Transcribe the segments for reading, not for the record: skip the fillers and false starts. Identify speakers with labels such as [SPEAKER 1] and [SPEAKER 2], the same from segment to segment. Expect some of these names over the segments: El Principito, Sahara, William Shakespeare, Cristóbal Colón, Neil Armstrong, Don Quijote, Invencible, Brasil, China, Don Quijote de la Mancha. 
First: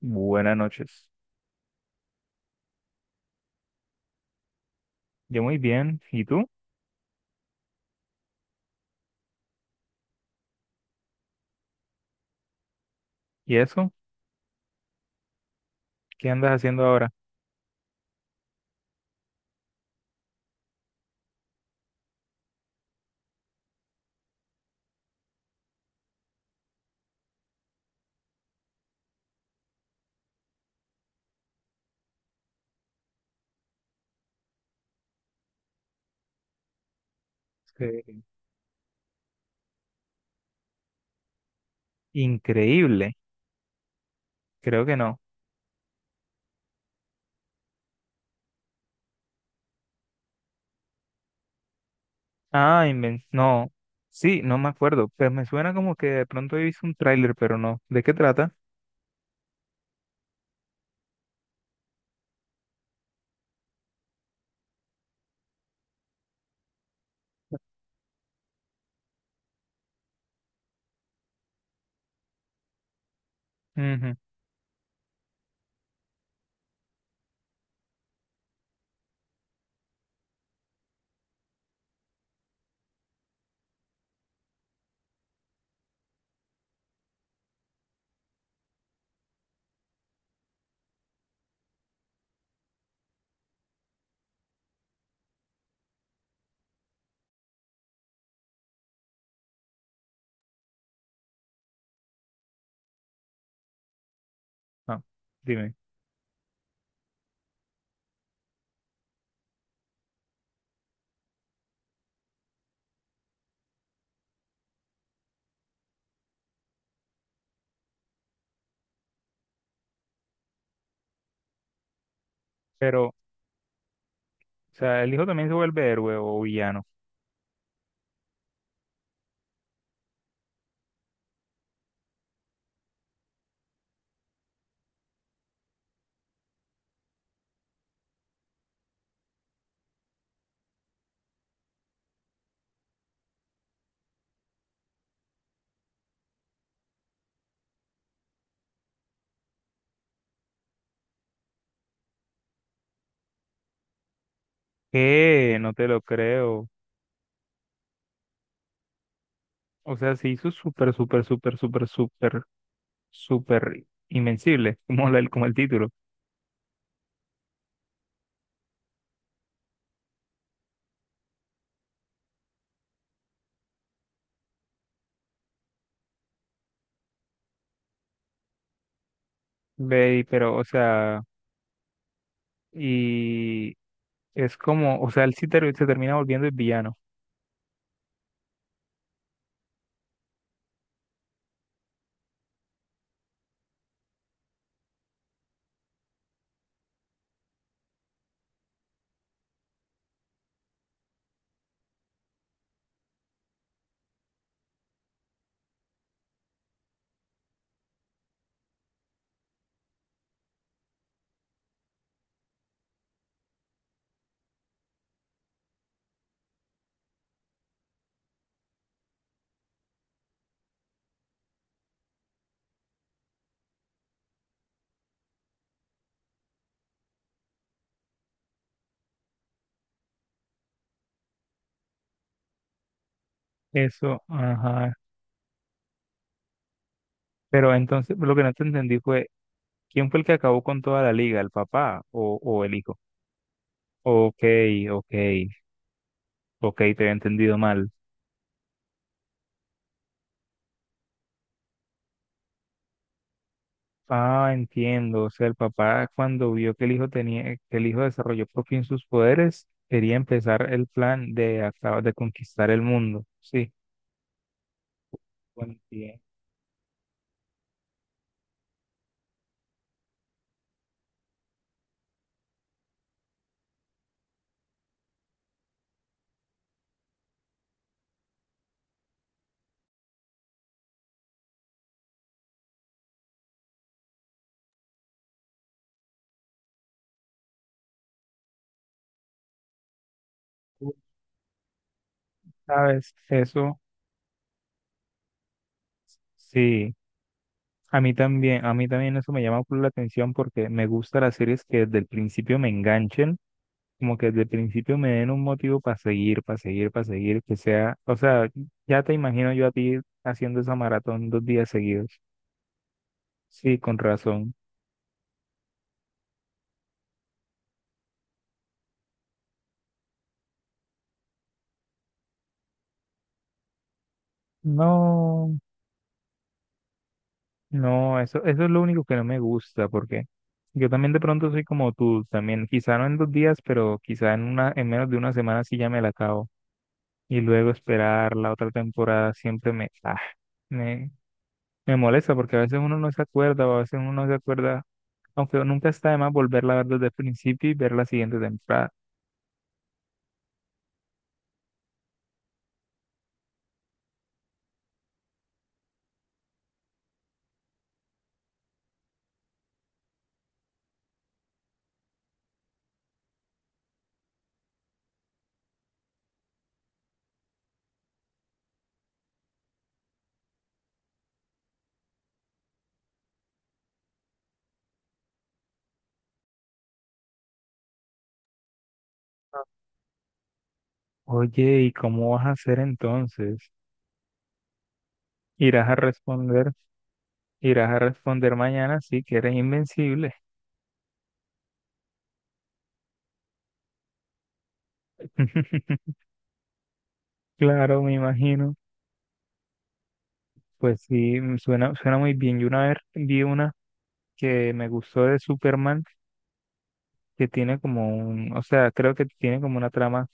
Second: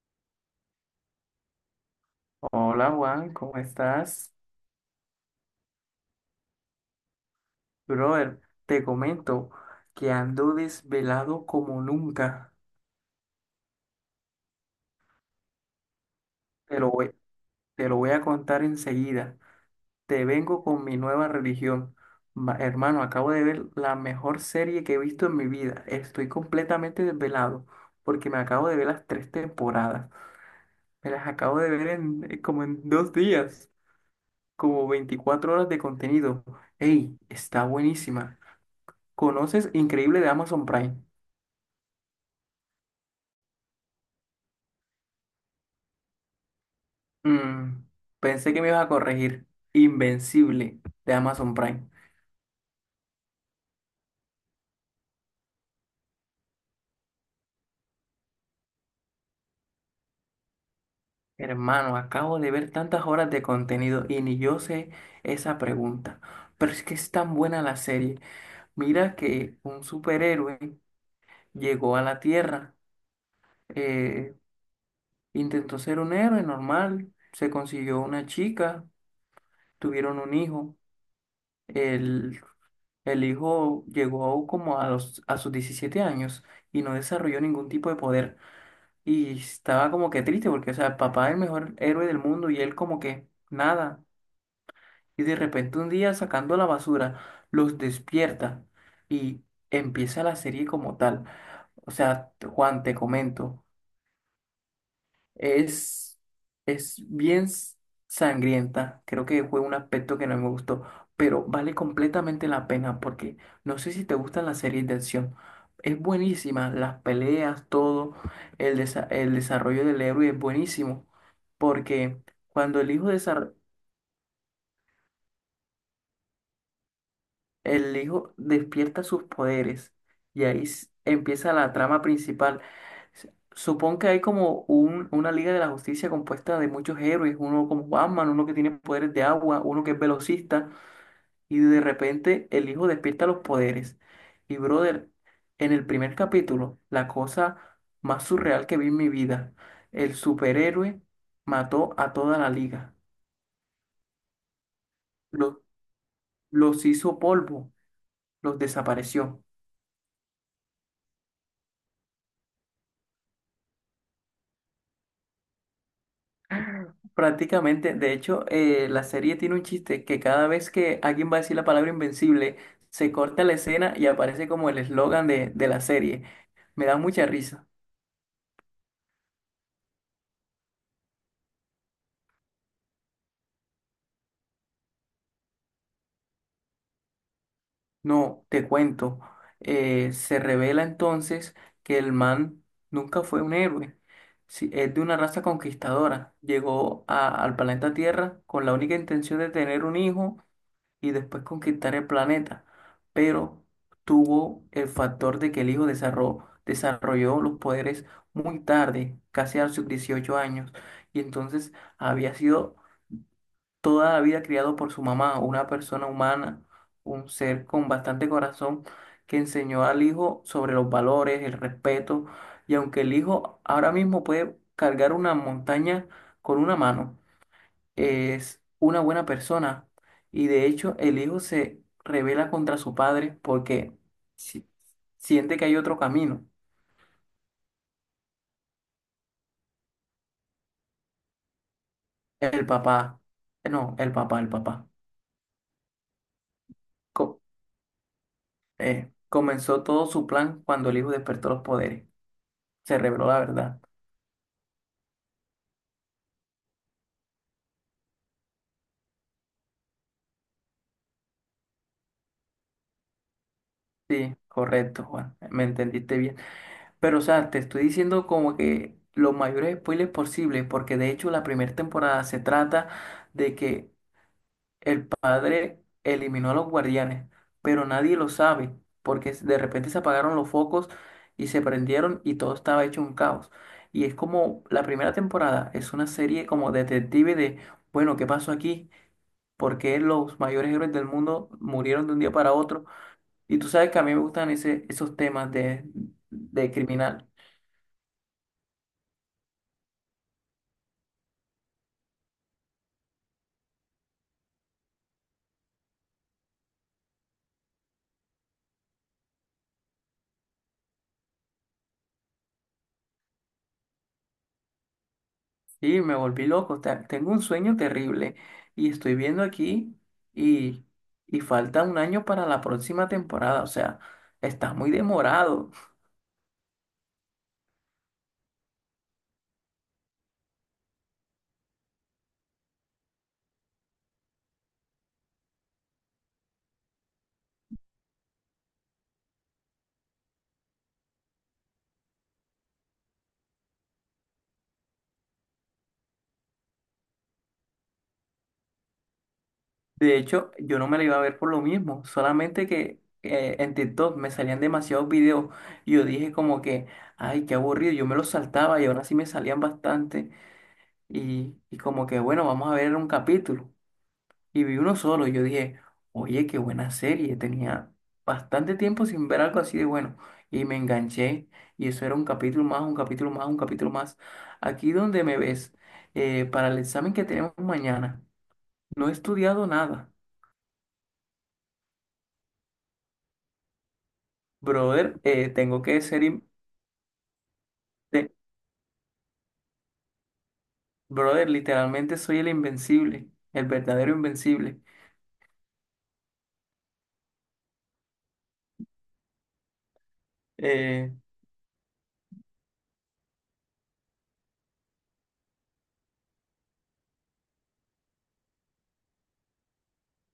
[SPEAKER 1] Buenas noches.
[SPEAKER 2] Hola Juan, ¿cómo estás?
[SPEAKER 1] Yo muy bien. ¿Y tú?
[SPEAKER 2] Brother, te comento que ando desvelado como nunca.
[SPEAKER 1] ¿Y eso? ¿Qué andas
[SPEAKER 2] Te
[SPEAKER 1] haciendo
[SPEAKER 2] lo
[SPEAKER 1] ahora?
[SPEAKER 2] voy, te lo voy a contar enseguida. Te vengo con mi nueva religión. Hermano, acabo de ver la mejor serie que he visto en mi vida. Estoy completamente desvelado porque me acabo de ver las tres temporadas. Me las acabo de ver como en 2 días, como 24 horas de contenido. ¡Ey! Está
[SPEAKER 1] Eh,
[SPEAKER 2] buenísima. ¿Conoces Increíble de Amazon Prime?
[SPEAKER 1] Increíble. Creo que no.
[SPEAKER 2] Mm, Pensé que me ibas a corregir. Invencible de Amazon Prime.
[SPEAKER 1] No. Sí, no me acuerdo. Pero me suena como que de pronto he visto un tráiler, pero no. ¿De qué trata?
[SPEAKER 2] Hermano, acabo de ver tantas horas de contenido y ni yo sé esa pregunta. Pero es que es tan buena la serie. Mira que un superhéroe llegó a la Tierra,
[SPEAKER 1] Ujú.
[SPEAKER 2] eh, intentó ser un héroe normal, se consiguió una chica, tuvieron un hijo. El, el hijo llegó como a sus 17 años y no desarrolló ningún tipo de poder. Y estaba como que triste porque, o sea, el papá es el mejor héroe del mundo y él como que nada. Y de repente un día sacando la basura, los despierta y empieza la serie como tal. O sea, Juan, te comento.
[SPEAKER 1] No, dime.
[SPEAKER 2] Es, es bien sangrienta. Creo que fue un aspecto que no me gustó, pero vale completamente la pena porque no sé si te gustan las series de acción. Es buenísima, las peleas, todo, el desarrollo del héroe es buenísimo porque cuando el
[SPEAKER 1] Pero,
[SPEAKER 2] hijo
[SPEAKER 1] o sea, ¿el hijo también se vuelve héroe o villano?
[SPEAKER 2] El hijo despierta sus poderes y ahí empieza la trama principal. Supón que hay como una Liga de la Justicia compuesta de muchos héroes, uno como Batman, uno que tiene poderes de agua, uno que es velocista, y de repente el hijo despierta los poderes. Y brother, en el primer capítulo, la cosa más surreal que vi en mi vida, el superhéroe mató a toda la liga, los,
[SPEAKER 1] ¿Qué? No te lo creo.
[SPEAKER 2] los hizo polvo, los desapareció.
[SPEAKER 1] O sea, se hizo súper, súper, súper, súper, súper, súper invencible, como como el título.
[SPEAKER 2] Prácticamente, de hecho, la serie tiene un chiste que cada vez que alguien va a decir la palabra invencible, se corta la escena y aparece como el eslogan de la serie. Me da mucha risa.
[SPEAKER 1] Ve, pero, o sea, y es como, o sea, se termina volviendo el villano.
[SPEAKER 2] No, te cuento. Se revela entonces que el man nunca fue un héroe. Sí, es de una raza conquistadora. Llegó al planeta Tierra con la única intención de tener un hijo y después conquistar el planeta, pero tuvo el factor de que el hijo desarrolló los poderes muy tarde, casi a sus 18 años, y entonces había sido toda la vida criado por su mamá, una persona humana, un ser con bastante corazón, que enseñó al hijo sobre los valores, el respeto, y aunque el hijo ahora mismo puede cargar una montaña con una mano, es una buena persona. Y de hecho, el hijo se revela contra su padre porque
[SPEAKER 1] Eso,
[SPEAKER 2] si-
[SPEAKER 1] ajá.
[SPEAKER 2] siente que hay otro camino.
[SPEAKER 1] Pero entonces lo que no te entendí fue, ¿quién fue el que acabó con toda la liga? ¿El papá o
[SPEAKER 2] El
[SPEAKER 1] el hijo?
[SPEAKER 2] papá, no, el
[SPEAKER 1] Ok,
[SPEAKER 2] papá, el papá.
[SPEAKER 1] ok, ok, te había
[SPEAKER 2] co-
[SPEAKER 1] entendido mal.
[SPEAKER 2] Comenzó todo su plan cuando el hijo despertó los poderes. Se reveló la verdad.
[SPEAKER 1] Ah, entiendo. O sea, el papá cuando vio que el hijo desarrolló por fin sus poderes, quería empezar el plan de acabar de conquistar el mundo. Sí,
[SPEAKER 2] Sí, correcto, Juan. Me
[SPEAKER 1] buen
[SPEAKER 2] entendiste
[SPEAKER 1] día.
[SPEAKER 2] bien. Pero, o sea, te estoy diciendo como que los mayores spoilers posibles, porque de hecho la primera temporada se trata de que el padre eliminó a los guardianes, pero nadie lo sabe, porque de repente se apagaron los focos y se prendieron y todo estaba hecho un caos. Y es como la primera temporada, es una serie como detective de, bueno, ¿qué pasó aquí? ¿Por qué los mayores héroes del mundo murieron de un día para otro?
[SPEAKER 1] ¿Sabes
[SPEAKER 2] Y tú
[SPEAKER 1] eso?
[SPEAKER 2] sabes que a mí me gustan esos temas de,
[SPEAKER 1] Sí.
[SPEAKER 2] criminal.
[SPEAKER 1] A mí también eso me llama por la atención porque me gustan las series que desde el principio me enganchen, como que desde el principio me den un motivo para seguir, para seguir, para seguir, que sea, o sea, ya te imagino yo a ti haciendo esa maratón dos días seguidos. Sí, con razón.
[SPEAKER 2] Sí, me volví loco. Tengo un sueño terrible y estoy viendo aquí y, y falta un año para la próxima temporada. O sea, está muy
[SPEAKER 1] No,
[SPEAKER 2] demorado.
[SPEAKER 1] no, eso es lo único que no me gusta porque yo también de pronto soy como tú, también, quizá no en dos días, pero quizá en una, en menos de una semana sí ya me la acabo y luego esperar la otra temporada siempre me me molesta porque a veces uno no se acuerda o a veces uno no se acuerda, aunque nunca está de más volverla a ver desde el principio y ver la siguiente temporada.
[SPEAKER 2] De hecho, yo no me la iba a ver por lo mismo. Solamente que en TikTok me salían demasiados videos y yo dije como que, ay, qué aburrido. Yo me los saltaba y ahora sí me salían bastante. Y como que, bueno, vamos a ver un capítulo. Y vi uno solo. Y yo dije, oye, qué buena serie. Tenía bastante tiempo sin ver algo así de bueno. Y me enganché. Y eso era un capítulo más, un capítulo más, un capítulo más. Aquí donde me ves, para el examen que tenemos mañana, no he estudiado nada.
[SPEAKER 1] Oye, ¿y cómo vas a hacer entonces?
[SPEAKER 2] Brother, tengo
[SPEAKER 1] Irás a
[SPEAKER 2] que ser...
[SPEAKER 1] responder, irás a
[SPEAKER 2] te-
[SPEAKER 1] responder mañana sí que eres invencible.
[SPEAKER 2] Brother, literalmente soy el invencible, el verdadero invencible.
[SPEAKER 1] Claro, me imagino. Pues
[SPEAKER 2] Eh,
[SPEAKER 1] sí, mm, suena muy bien. Yo una vez vi una que me gustó de Superman, que tiene como o sea, creo que tiene como una trama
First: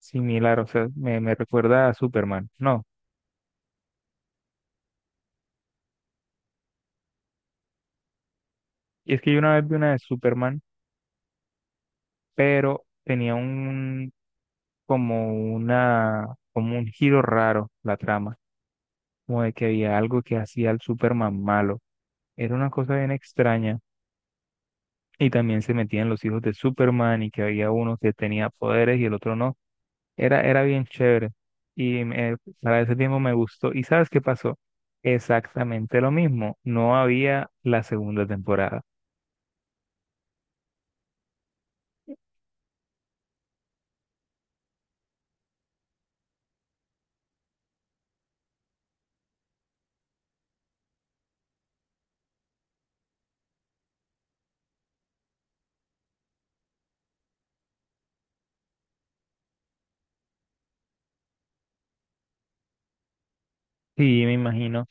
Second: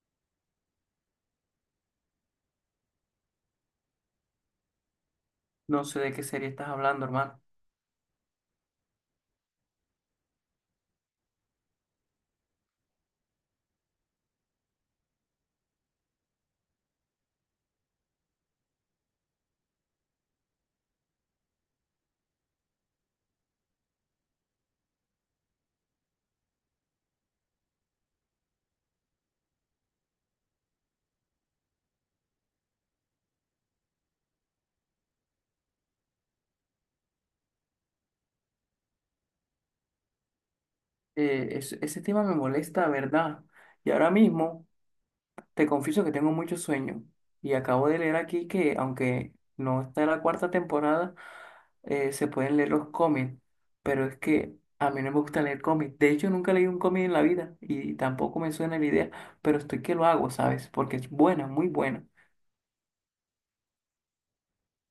[SPEAKER 1] similar. O sea, me recuerda a Superman. No,
[SPEAKER 2] no sé de qué serie estás hablando, hermano.
[SPEAKER 1] y es que yo una vez vi una de Superman pero tenía un como una como un giro raro la trama, como de que había algo que hacía al Superman malo. Era una cosa bien extraña y también se metían los hijos de Superman y que había uno que tenía poderes y el otro no. Era bien chévere y para ese tiempo me gustó. ¿Y sabes qué pasó? Exactamente lo mismo, no había la segunda temporada.
[SPEAKER 2] Ese tema me molesta, ¿verdad? Y ahora mismo... Te confieso que tengo mucho sueño y acabo de leer aquí que aunque no está la cuarta temporada, se pueden leer los cómics, pero es que a mí no me gusta leer cómics. De hecho, nunca leí un cómic en la vida y tampoco me suena la idea, pero estoy que lo hago, ¿sabes? Porque es buena, muy buena.
[SPEAKER 1] Sí, me imagino.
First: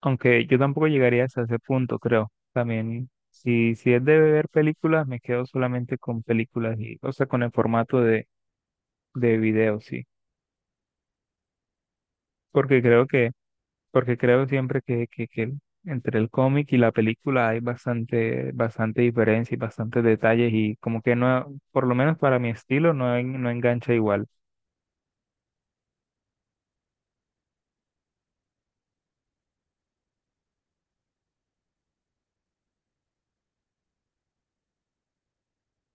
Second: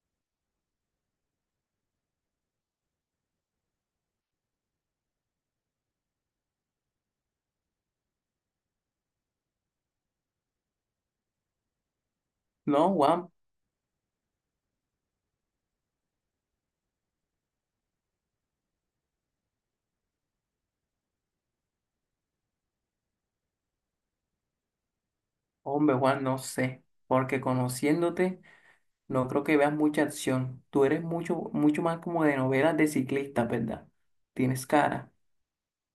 [SPEAKER 1] Aunque yo tampoco llegaría hasta ese punto, creo. También, si es de ver películas, me quedo solamente con películas y, o sea, con el formato de video, sí. Porque
[SPEAKER 2] No,
[SPEAKER 1] creo
[SPEAKER 2] Juan,
[SPEAKER 1] que, porque creo siempre que entre el cómic y la película hay bastante, bastante diferencia y bastantes detalles, y como que no, por lo menos para mi estilo, no, no engancha igual.
[SPEAKER 2] hombre, Juan, no sé, porque conociéndote, no creo que veas mucha acción. Tú eres mucho, mucho más como de novelas de ciclista, ¿verdad? Tienes cara.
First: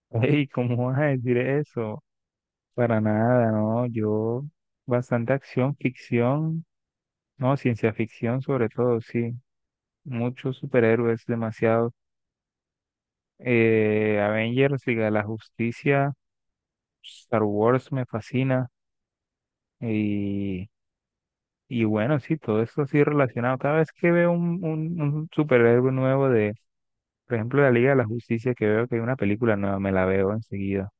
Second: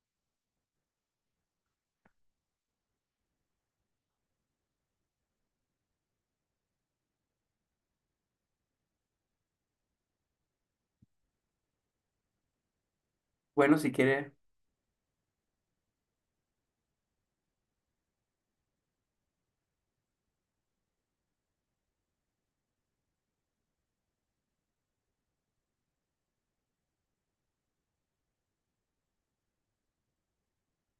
[SPEAKER 1] ¿Y cómo vas a decir eso? Para nada, no, yo bastante acción, ficción, no, ciencia ficción sobre todo, sí. Muchos superhéroes, demasiado.
[SPEAKER 2] Bueno, si quieres...
[SPEAKER 1] Avengers, Liga de la Justicia, Star Wars me fascina. Y, y bueno, sí, todo esto así relacionado. Cada vez que veo un superhéroe nuevo de, por ejemplo, la Liga de la Justicia, que veo que hay una película nueva, me la veo enseguida.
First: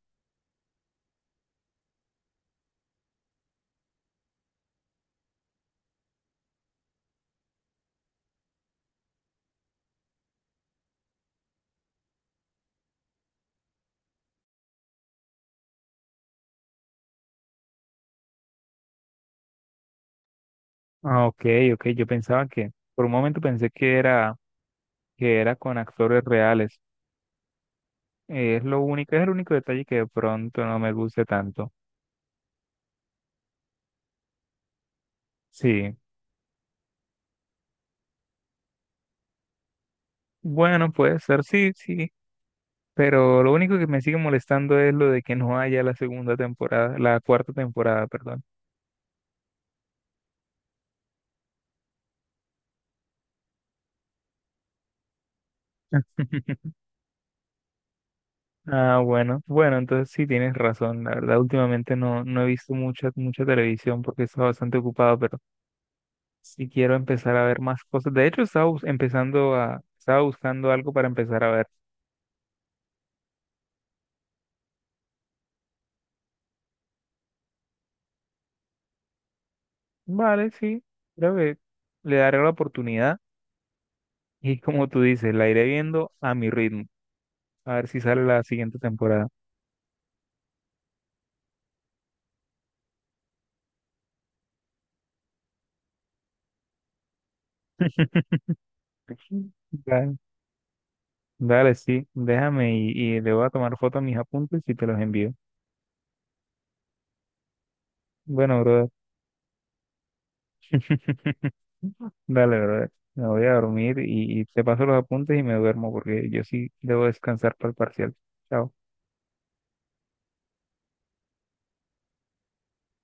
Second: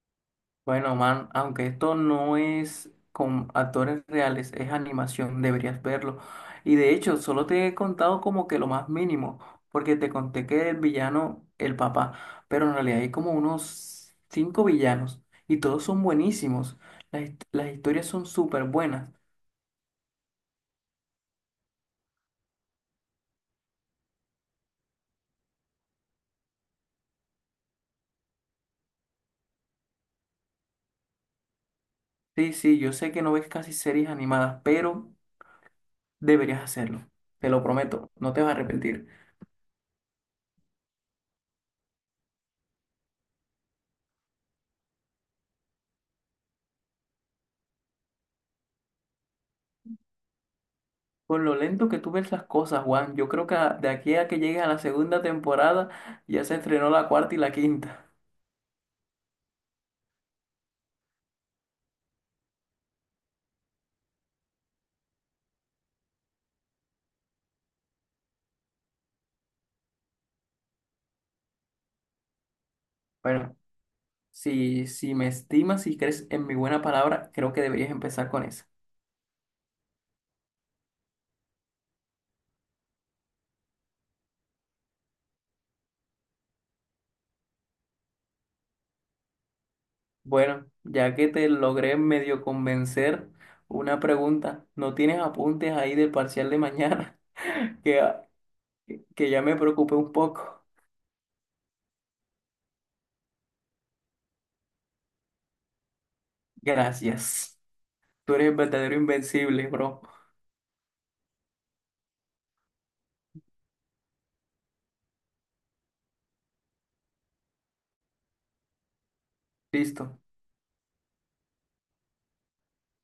[SPEAKER 2] Bueno, man, aunque esto no es con actores reales, es animación, deberías verlo. Y de hecho, solo te he contado como que lo más mínimo, porque te conté que el villano, el papá, pero en realidad hay como unos cinco villanos y todos son buenísimos. Las historias son súper buenas.
[SPEAKER 1] Ah, ok, ok, por un momento pensé que era con actores reales. Es el único detalle que de pronto no me guste tanto.
[SPEAKER 2] Sí, sí, yo sé que no ves casi series animadas, pero
[SPEAKER 1] Sí,
[SPEAKER 2] deberías hacerlo. Te lo prometo, no te vas a arrepentir.
[SPEAKER 1] bueno, puede ser, sí, sí. Pero lo único que me sigue molestando es lo de que no haya la cuarta temporada, perdón.
[SPEAKER 2] Con lo lento que tú ves las cosas, Juan, yo creo que de aquí a que llegues a la segunda temporada ya se estrenó la cuarta y la quinta.
[SPEAKER 1] Ah, bueno, bueno, entonces sí tienes razón. La verdad, últimamente no he visto mucha, mucha televisión porque he estado bastante ocupado, pero sí quiero empezar a ver más cosas. De hecho, estaba buscando algo para empezar a ver.
[SPEAKER 2] Bueno, si me estimas y crees en mi buena palabra, creo que deberías empezar con esa.
[SPEAKER 1] Vale, sí, creo que le daré la oportunidad y como tú dices, la iré viendo a mi ritmo, a ver si sale la siguiente temporada.
[SPEAKER 2] Bueno, ya que te logré medio convencer, una pregunta. ¿No tienes apuntes ahí del parcial de mañana? Que, ah, que ya me preocupé un
[SPEAKER 1] Vale.
[SPEAKER 2] poco.
[SPEAKER 1] Dale, sí, y le voy a tomar foto a mis apuntes y te los envío.
[SPEAKER 2] Gracias. Tú eres el
[SPEAKER 1] Bueno, brother.
[SPEAKER 2] verdadero invencible, bro.
[SPEAKER 1] Dale, brother. Me voy a dormir y te paso los apuntes y me duermo porque yo sí debo descansar para el parcial. Chao.
[SPEAKER 2] Listo.